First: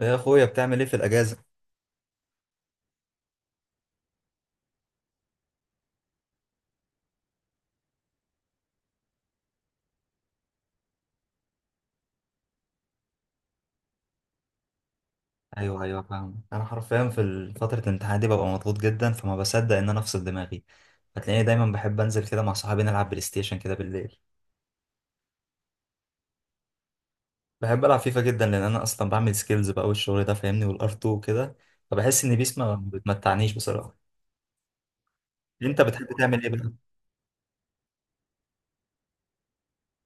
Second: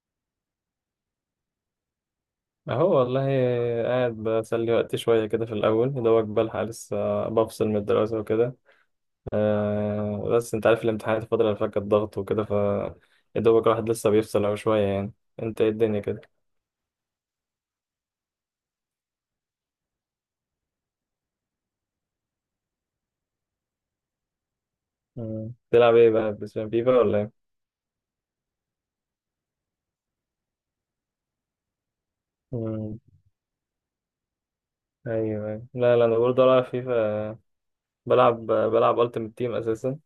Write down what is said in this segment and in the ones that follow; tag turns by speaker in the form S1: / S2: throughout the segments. S1: يا اخويا بتعمل ايه في الاجازه؟
S2: اهو والله، قاعد بسلي وقتي شوية كده في الأول، يا دوبك بلحق لسه بفصل من الدراسة وكده. بس أنت عارف الامتحانات، الفترة اللي فاتت كانت ضغط وكده، يا دوبك الواحد لسه بيفصل أهو شوية يعني. أنت إيه
S1: ايوه،
S2: الدنيا
S1: ايوه،
S2: كده؟
S1: فاهم. انا حرفيا في فتره الامتحان دي ببقى مضغوط جدا فما بصدق ان انا افصل دماغي. هتلاقيني دايما بحب انزل كده مع صحابي نلعب بلاي ستيشن كده بالليل.
S2: مم. تلعب إيه بقى، بتلعب فيفا ولا إيه؟
S1: بحب العب فيفا جدا لان انا اصلا بعمل سكيلز بقى والشغل ده فاهمني، والار 2 وكده. فبحس ان بيس ما
S2: مم.
S1: بتمتعنيش بصراحه.
S2: أيوه أيوه،
S1: انت
S2: لا لا،
S1: بتحب
S2: أنا
S1: تعمل
S2: برضه
S1: ايه
S2: بلعب
S1: بقى؟
S2: فيفا. بلعب ألتيمت تيم أساسا.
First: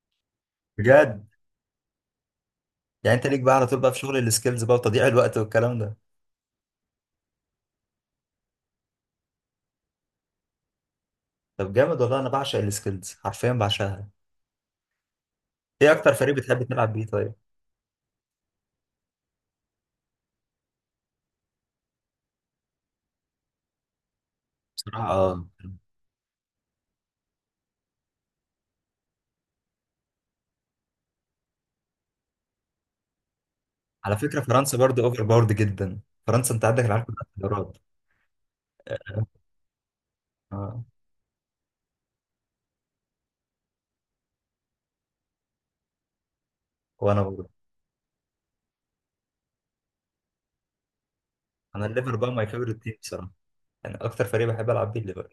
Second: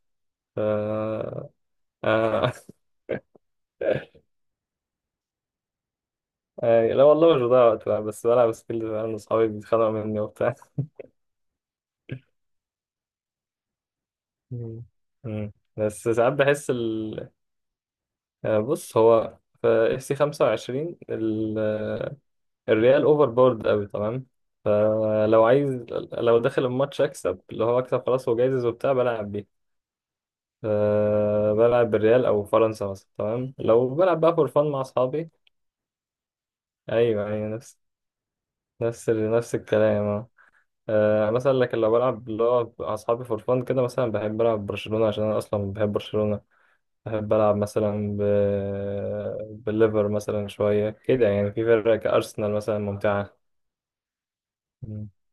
S2: ف
S1: بجد.
S2: آه،
S1: يعني انت ليك بقى على طول بقى في شغل السكيلز بقى وتضييع الوقت والكلام ده.
S2: لا والله مش بضيع وقت بقى، بس بلعب سكيل، أنا وأصحابي بيتخانقوا مني وبتاع.
S1: طب جامد والله، انا بعشق السكيلز حرفيا بعشقها.
S2: مم. مم.
S1: ايه
S2: بس
S1: اكتر
S2: ساعات
S1: فريق بتحب
S2: بحس
S1: تلعب بيه
S2: ال...
S1: طيب؟
S2: بص، هو في اف سي 25 ال... الريال اوفر بورد قوي تمام.
S1: بصراحه اه.
S2: فلو عايز، لو داخل الماتش اكسب، اللي هو اكسب خلاص وجايزز وبتاع، بلعب بيه. ف- بلعب بالريال او فرنسا مثلا، تمام، لو
S1: على
S2: بلعب بقى
S1: فكرة
S2: فور فان
S1: فرنسا
S2: مع
S1: برضو اوفر
S2: اصحابي.
S1: باورد جدا. فرنسا انت عندك العالم كلها
S2: ايوه ايوه،
S1: انتخابات.
S2: نفس نفس الكلام، اه.
S1: اه،
S2: مثلا، لكن لو بلعب اللي هو مع اصحابي فور فان كده، مثلا بحب العب برشلونة عشان انا اصلا بحب برشلونة.
S1: وانا
S2: بحب
S1: برضو.
S2: ألعب مثلا ب... بالليفر مثلا شوية كده، يعني في
S1: انا
S2: فرق
S1: الليفر بقى ماي
S2: كأرسنال
S1: فيفورت
S2: مثلا
S1: تيم بصراحة.
S2: ممتعة.
S1: يعني اكتر فريق بحب العب بيه
S2: مم.
S1: الليفر.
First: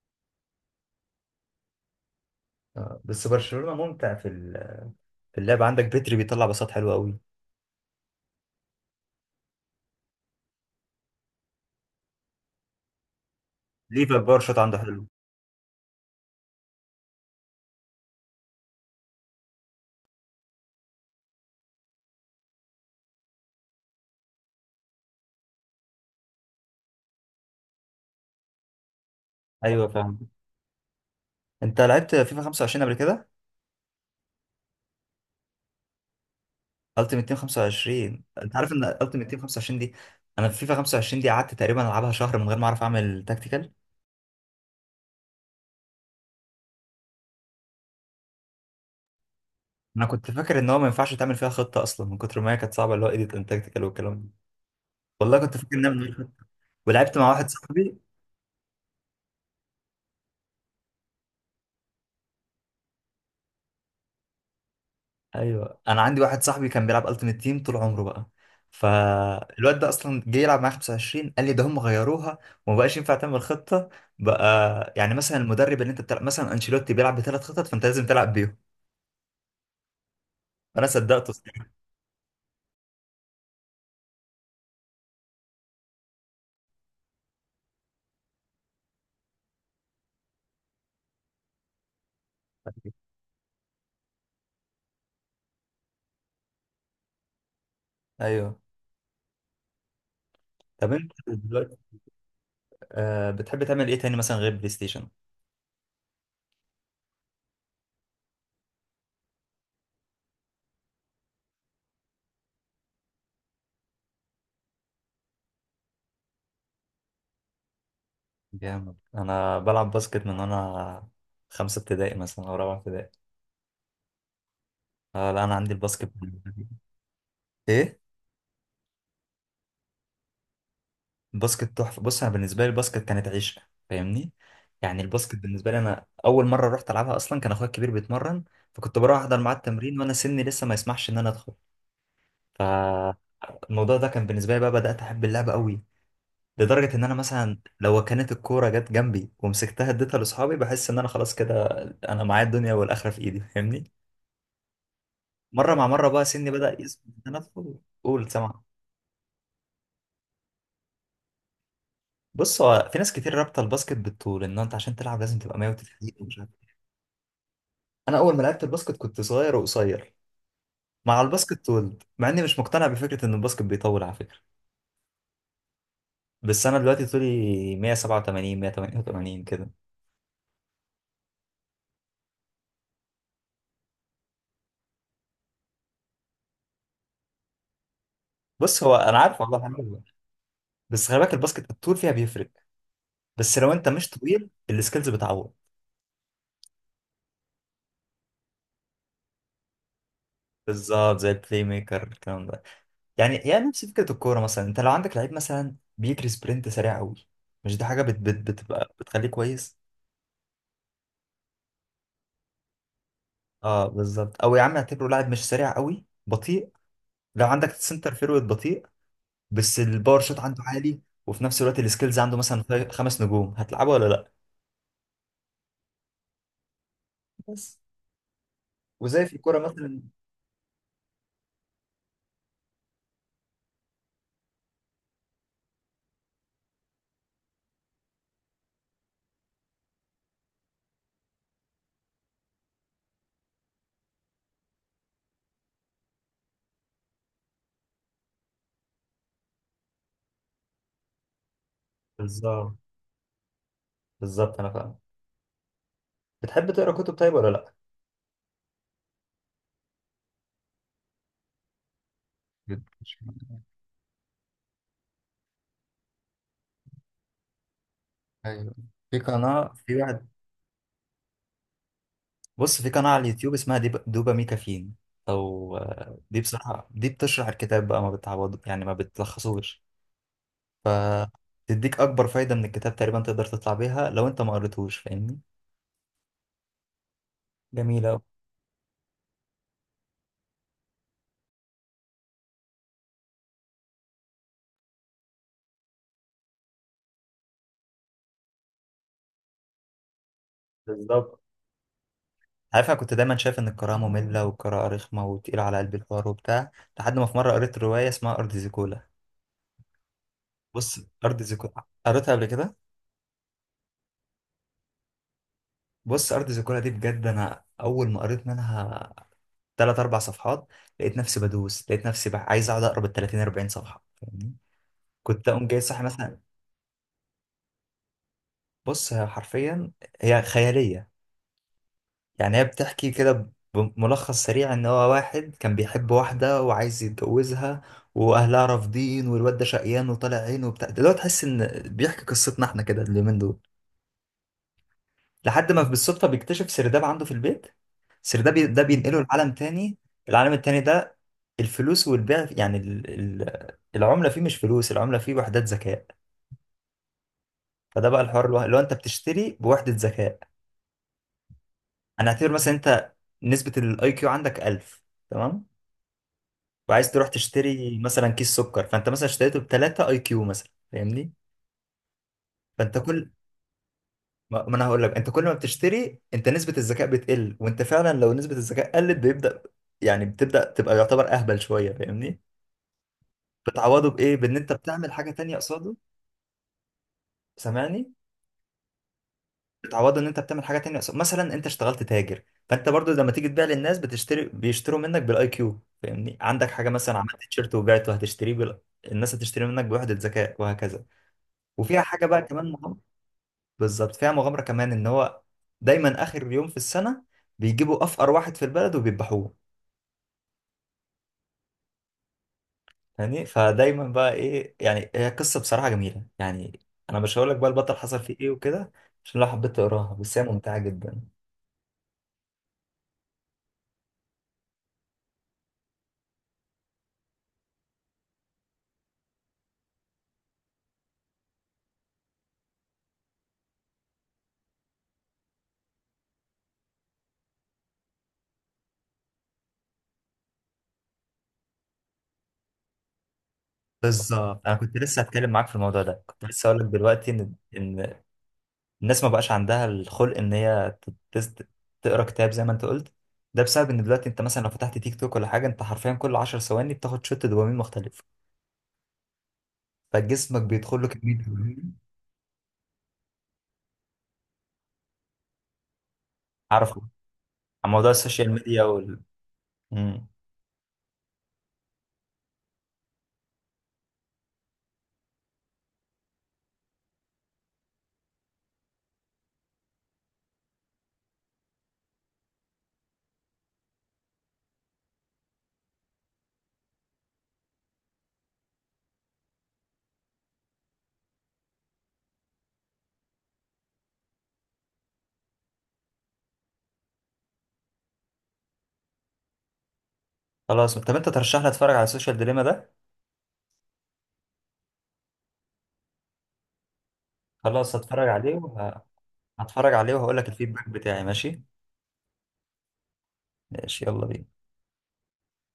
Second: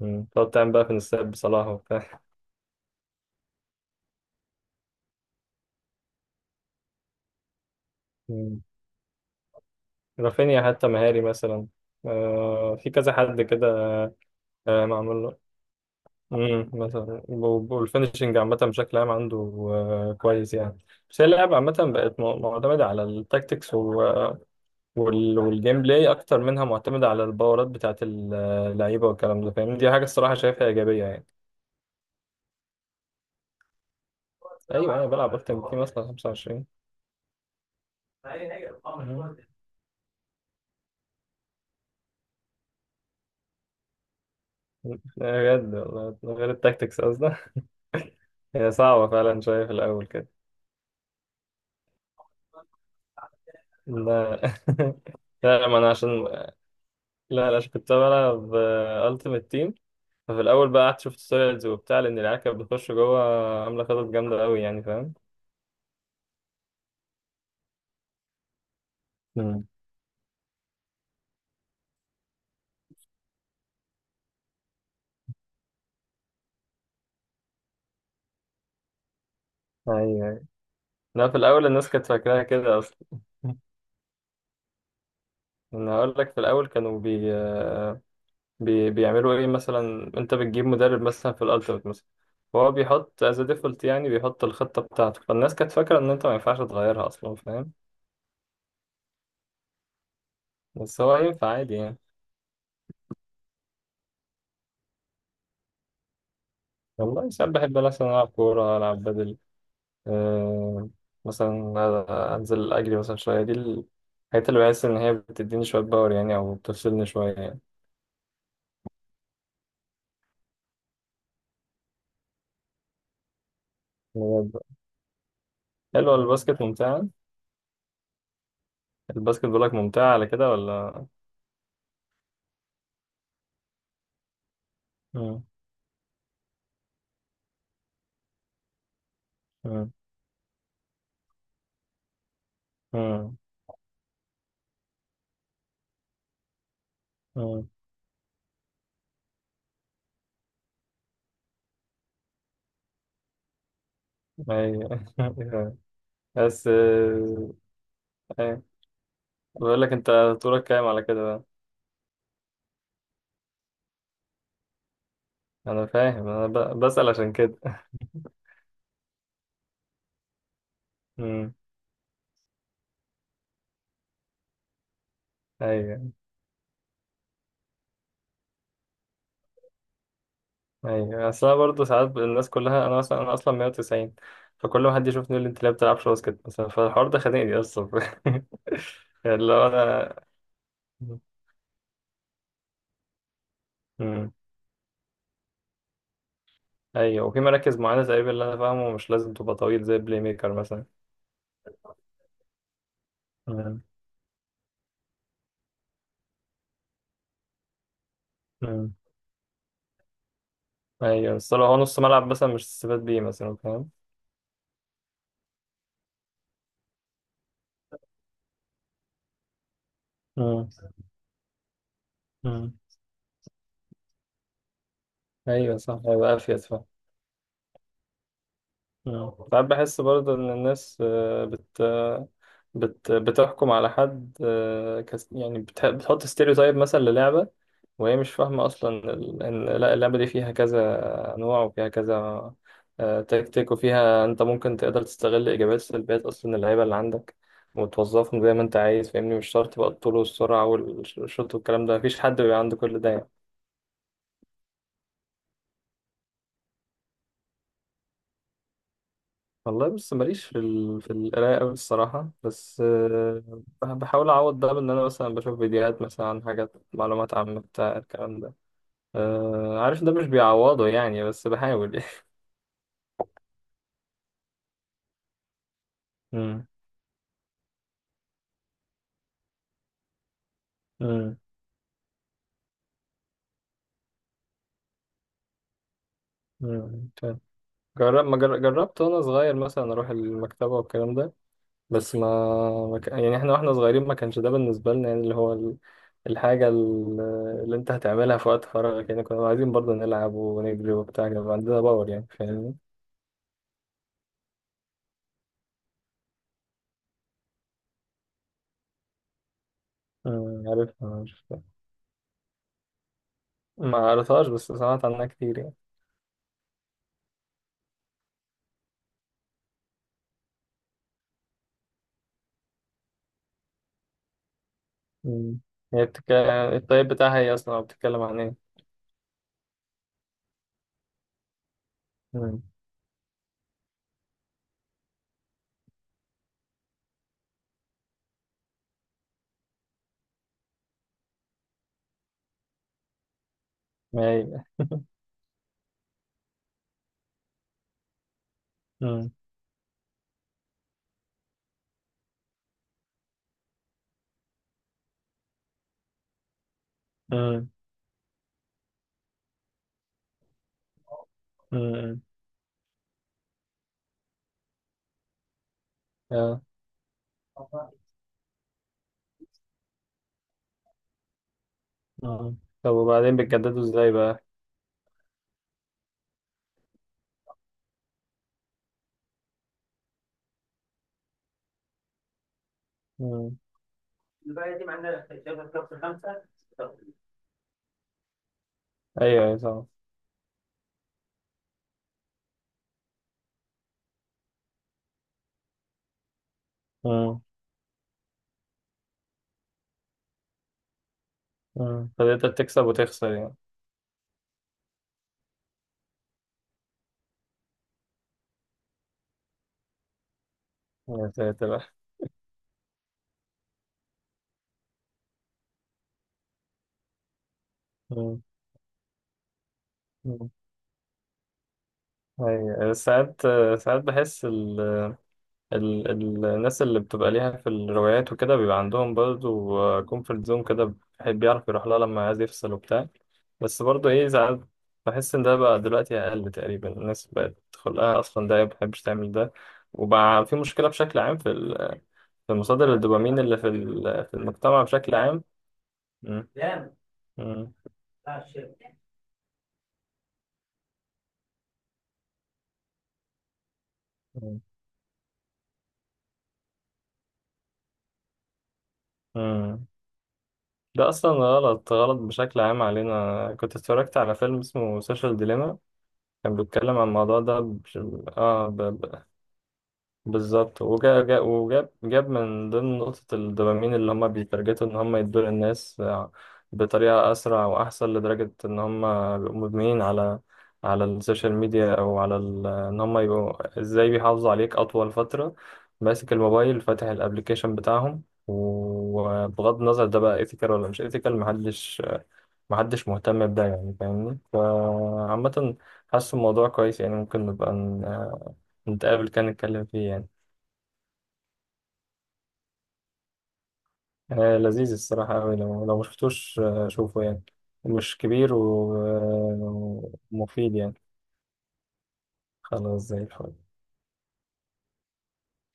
S2: مم. تقعد تعمل بقى في نساب بصلاح وبتاع.
S1: آه. بس برشلونة ممتع في في اللعب، عندك بيتري بيطلع باصات حلوة قوي.
S2: مم. رافينيا حتى مهاري مثلا، في كذا حد كده.
S1: ليفا باور شوت عنده حلو.
S2: معمول له. مم. مثلا والفينشنج عامة بشكل عام عنده كويس يعني. بس هي اللعبة عامة بقت معتمدة على التاكتكس و... وال... والجيم بلاي أكتر، منها معتمدة على الباورات بتاعت اللعيبة والكلام ده، فاهم؟
S1: ايوه
S2: دي حاجة
S1: فاهم.
S2: الصراحة شايفها إيجابية يعني.
S1: انت لعبت فيفا 25 قبل كده؟
S2: ايوه، انا بلعب اكتر بكتير مثلا 25.
S1: التيمت تيم 25،
S2: مم.
S1: انت عارف ان
S2: لا.
S1: التيمت تيم 25 دي، انا في فيفا 25 دي قعدت تقريبا العبها شهر من غير ما اعرف اعمل تاكتيكال.
S2: بجد والله، من غير التاكتكس قصدي. هي صعبة فعلا شوية في
S1: انا
S2: الأول كده.
S1: كنت فاكر ان هو ما ينفعش تعمل فيها خطة اصلا من كتر ما هي كانت صعبة، اللي هو ايديت اند تاكتيكال والكلام ده.
S2: لا
S1: والله كنت
S2: لا،
S1: فاكر
S2: ما أنا
S1: انها من غير
S2: عشان،
S1: خطة. ولعبت مع واحد
S2: لا لا، عشان كنت
S1: صاحبي.
S2: بلعب ألتيمت تيم، ففي الأول بقى قعدت شفت تويلز وبتاع، لأن العيال كانت بتخش جوه عاملة خطط جامدة أوي يعني، فاهم؟
S1: ايوه، انا عندي واحد صاحبي كان بيلعب التيمت تيم طول عمره بقى.
S2: مم.
S1: فالواد ده اصلا جه يلعب معايا 25، قال لي ده هم غيروها وما بقاش ينفع تعمل خطه، بقى يعني مثلا المدرب اللي انت بتلعب مثلا انشيلوتي بيلعب بثلاث خطط فانت لازم تلعب بيهم.
S2: أيوه أيوه.
S1: انا
S2: لا،
S1: صدقته
S2: في الأول
S1: الصراحة.
S2: الناس كانت فاكراها كده أصلا. أنا هقول لك، في الأول كانوا بي بيعملوا ايه، مثلا انت بتجيب مدرب مثلا في الالتيميت مثلا، هو بيحط از ديفولت، يعني بيحط الخطه بتاعته، فالناس كانت فاكره ان انت ما ينفعش تغيرها اصلا، فاهم؟
S1: ايوه. طب
S2: بس
S1: انت
S2: هو ينفع عادي
S1: دلوقتي
S2: يعني.
S1: بتحب تعمل ايه تاني مثلا غير بلاي ستيشن؟
S2: والله ساعات بحب مثلا العب كوره، العب بدل، آه مثلا انزل اجري مثلا شويه. دي الحاجات اللي بحس ان هي بتديني شويه باور يعني، او بتفصلني شويه يعني.
S1: جامد. انا بلعب باسكت من وانا خمسه ابتدائي مثلا او رابعه ابتدائي.
S2: بجد.
S1: آه لا، انا عندي الباسكت.
S2: حلوه الباسكت، ممتعه.
S1: ايه.
S2: الباسكت بقولك ممتعه على كده ولا؟
S1: الباسكت تحفه. بص انا بالنسبه لي الباسكت كانت عيش، فاهمني. يعني الباسكت
S2: مم.
S1: بالنسبه لي، انا اول مره رحت العبها اصلا كان اخويا الكبير بيتمرن. فكنت بروح احضر معاه
S2: مم.
S1: التمرين وانا سني لسه ما يسمحش ان انا ادخل.
S2: مم.
S1: فالموضوع ده كان بالنسبه لي بقى بدات احب اللعبه قوي. لدرجه ان انا مثلا
S2: مم.
S1: لو كانت الكوره جت جنبي ومسكتها اديتها لاصحابي بحس ان انا خلاص كده، انا معايا الدنيا والاخره في ايدي فاهمني.
S2: ايوه.
S1: مره مع مره بقى سني
S2: بس
S1: بدا يسمح ان انا ادخل، قول سامع.
S2: ايه، بقول لك انت، طولك كام على كده بقى؟
S1: بص، هو في ناس كتير رابطه الباسكت بالطول، ان انت عشان تلعب لازم تبقى
S2: انا فاهم، انا
S1: 190.
S2: بسأل عشان كده.
S1: انا اول ما لعبت الباسكت كنت صغير وقصير. مع
S2: امم
S1: الباسكت طولت، مع اني مش مقتنع بفكره ان الباسكت بيطول على فكره.
S2: ايوه.
S1: بس انا دلوقتي طولي 187 188 كده.
S2: ايوه، اصل انا برضه ساعات الناس كلها، انا مثلا انا اصلا 190، فكل ما حد يشوفني يقول لي انت ليه ما بتلعبش باسكت مثلا، فالحوار ده خانقني اصلا.
S1: بص هو انا عارف،
S2: اللي
S1: والله
S2: هو
S1: حلو.
S2: انا.
S1: بس خلي بالك الباسكت الطول فيها بيفرق. بس لو انت مش
S2: امم
S1: طويل السكيلز بتعوض.
S2: ايوه، وفي مراكز معينه تقريبا، اللي انا فاهمه مش لازم تبقى طويل، زي بلاي ميكر مثلا.
S1: بالظبط زي البلاي ميكر الكلام ده. يعني
S2: امم
S1: نفس فكره الكوره، مثلا انت لو عندك لعيب مثلا بيجري سبرنت سريع قوي. مش دي حاجه بت بت بتبقى
S2: امم
S1: بتخليه كويس؟
S2: ايوه، بس لو هو نص ملعب مثلا، مش تستفاد بيه مثلا،
S1: اه
S2: فاهم؟
S1: بالظبط، او يا عم اعتبره لاعب مش سريع قوي، بطيء. لو عندك سنتر فيرود بطيء بس الباور شوت عنده
S2: امم
S1: عالي، وفي نفس الوقت السكيلز عنده مثلا
S2: امم
S1: خمس نجوم، هتلعبه ولا لا؟
S2: ايوه صح، هيبقى افيد، فاهم؟
S1: بس. وزي
S2: مم.
S1: في الكوره
S2: ساعات بحس
S1: مثلا.
S2: برضه إن الناس بت بتحكم على حد، يعني بتحط ستيريوتايب مثلا للعبة، وهي مش فاهمة أصلا إن لا، اللعبة دي فيها كذا نوع وفيها كذا تكتيك، وفيها أنت ممكن تقدر تستغل إيجابيات سلبيات أصلا اللعيبة اللي عندك، وتوظفهم زي ما أنت عايز، فاهمني؟ مش شرط بقى الطول والسرعة والشوط والكلام ده، مفيش حد بيبقى
S1: بالظبط،
S2: عنده كل ده يعني.
S1: بالظبط انا فاهم. بتحب تقرا كتب طيب ولا لا؟
S2: والله بص، ماليش في ال... في القراية أوي الصراحة، بس
S1: بتش-
S2: بحاول أعوض ده بإن أنا مثلا بشوف فيديوهات مثلا عن حاجات، معلومات عامة بتاع الكلام ده.
S1: ايوه، في قناه، في
S2: عارف ده مش
S1: واحد.
S2: بيعوضه يعني، بس بحاول يعني.
S1: بص في قناه على اليوتيوب اسمها دوبامي كافين. او آه، دي
S2: مم.
S1: بصراحه دي بتشرح الكتاب بقى، ما بتعوض يعني، ما بتلخصوش.
S2: مم.
S1: تديك اكبر فايده من الكتاب تقريبا، تقدر تطلع بيها لو انت ما قريتهوش فاهمني.
S2: مم. فاهم.
S1: جميله أوي.
S2: جرب ما جر... جربت وأنا صغير مثلا أروح المكتبة والكلام ده، بس ما، يعني إحنا وإحنا صغيرين ما كانش ده بالنسبة لنا يعني، اللي هو ال... الحاجة ال- اللي أنت هتعملها في وقت فراغك يعني، كنا عايزين برضه نلعب ونجري وبتاع،
S1: بالظبط.
S2: كان عندنا باور يعني، فاهمني؟
S1: عارف انا كنت دايما شايف ان القراءه ممله والقراءه رخمه وتقيله على قلبي الحوار وبتاع، لحد ما في مره قريت روايه اسمها ارض زيكولا. بص،
S2: عارفها
S1: ارض
S2: عارفها.
S1: زيكولا قريتها قبل كده.
S2: ما قريتهاش بس سمعت عنها كتير يعني.
S1: بص ارض زيكولا دي بجد انا اول ما قريت منها ثلاث اربع صفحات، لقيت نفسي بقى عايز اقعد اقرا بال 30 40 صفحه فاهمني. كنت
S2: أمم.
S1: اقوم جاي صاحي
S2: هي بتك...
S1: مثلا.
S2: الطيب بتاعها ايه اصلا، أو بتتكلم عن ايه؟
S1: بص، هي حرفيا هي خياليه. يعني
S2: أمم،
S1: هي بتحكي كده بملخص سريع ان هو واحد كان بيحب واحدة وعايز يتجوزها واهلها رافضين والواد ده شقيان وطالع عينه وبتاع، دلوقتي تحس ان بيحكي قصتنا احنا كده اليومين دول.
S2: ما هي.
S1: لحد ما بالصدفة بيكتشف سرداب عنده في البيت، سرداب ده بينقله
S2: أمم،
S1: لعالم تاني. العالم التاني ده الفلوس والبيع يعني العملة فيه مش فلوس، العملة فيه وحدات ذكاء.
S2: أمم،
S1: فده بقى الحوار اللي هو انت بتشتري بوحدة ذكاء.
S2: أمم،
S1: هنعتبر مثلا انت نسبة الاي كيو عندك 1000، تمام،
S2: آه،
S1: وعايز تروح تشتري مثلا كيس سكر، فانت مثلا اشتريته ب 3 اي كيو مثلا فاهمني.
S2: آه. طب
S1: فانت كل
S2: وبعدين بتجددوا ازاي بقى؟
S1: ما ما انا هقول لك، انت كل ما بتشتري انت نسبة الذكاء بتقل، وانت فعلا لو نسبة الذكاء قلت بيبدأ، يعني بتبدأ تبقى يعتبر اهبل شوية فاهمني.
S2: أمم.
S1: بتعوضه بايه؟ بان انت بتعمل حاجة تانية قصاده، سامعني؟
S2: ايوه ايوه طبعا.
S1: بتعوضه ان انت بتعمل حاجة تانية قصاده، مثلا انت اشتغلت تاجر. فانت برضو لما تيجي تبيع للناس بيشتروا منك بالاي كيو فاهمني. عندك حاجة مثلا عملت
S2: أمم،
S1: تيشيرت وبعته، هتشتريه الناس هتشتري منك بوحدة ذكاء وهكذا. وفيها
S2: أمم.
S1: حاجة بقى
S2: فانت
S1: كمان.
S2: بتكسب وتخسر يعني.
S1: بالظبط، فيها مغامرة كمان. ان هو دايما اخر يوم في السنة بيجيبوا افقر واحد في البلد وبيذبحوه.
S2: يا ساتر.
S1: يعني فدايما بقى ايه يعني، هي قصة بصراحة جميلة يعني. انا مش هقول لك بقى البطل حصل فيه
S2: أمم،
S1: ايه وكده، عشان لو حبيت تقراها، بس هي
S2: أمم.
S1: ممتعة جدا.
S2: ايوه ساعات، بحس ال... الناس اللي بتبقى ليها في الروايات وكده بيبقى عندهم برضه كومفورت زون كده، بيحب يعرف يروح لها لما عايز يفصل وبتاع. بس برضه ايه، ساعات بحس ان ده بقى دلوقتي اقل، تقريبا الناس بقت خلقها اصلا ده ما بتحبش تعمل ده، وبقى في مشكلة بشكل عام في في مصادر الدوبامين اللي في في
S1: بالظبط. انا
S2: المجتمع
S1: كنت
S2: بشكل
S1: لسه
S2: عام.
S1: هتكلم معاك في الموضوع ده، كنت
S2: مم.
S1: لسه هقول لك دلوقتي ان
S2: مم.
S1: ان الناس ما بقاش عندها الخلق ان هي تت- تقرا كتاب زي ما انت قلت. ده بسبب ان دلوقتي انت
S2: مم.
S1: مثلا لو فتحت تيك توك ولا حاجة، انت حرفيا كل 10 ثواني بتاخد شوت دوبامين مختلف.
S2: مم.
S1: فجسمك بيدخل له
S2: ده اصلا
S1: كميه
S2: غلط،
S1: دوبامين.
S2: غلط بشكل عام علينا. كنت اتفرجت على فيلم اسمه سوشيال ديليما، كان
S1: عارف.
S2: بيتكلم عن الموضوع ده
S1: عن موضوع السوشيال
S2: اه ب...
S1: ميديا
S2: ب...
S1: مم.
S2: بالظبط، وجاب من ضمن نقطة الدوبامين، اللي هما بيترجتوا إن هما يدوا للناس بطريقة أسرع وأحسن لدرجة إن هما بيبقوا مدمنين على، على السوشيال ميديا، أو على ال... إن هما يبقوا إزاي بيحافظوا عليك أطول فترة ماسك الموبايل فاتح الأبليكيشن بتاعهم. وبغض النظر ده بقى إيثيكال ولا مش إيثيكال، محدش مهتم بده يعني، فاهمني؟ فعامة حاسس الموضوع كويس يعني، ممكن نبقى نتقابل كان نتكلم فيه يعني.
S1: خلاص طب انت ترشح لي اتفرج على السوشيال ديليما ده.
S2: لذيذ الصراحة أوي، لو مشفتوش شوفه يعني،
S1: خلاص
S2: مش
S1: هتفرج عليه
S2: كبير
S1: هتفرج عليه وهقول لك
S2: ومفيد
S1: الفيدباك
S2: يعني.
S1: بتاعي، ماشي.
S2: خلاص زي الفل.
S1: ماشي، يلا بينا.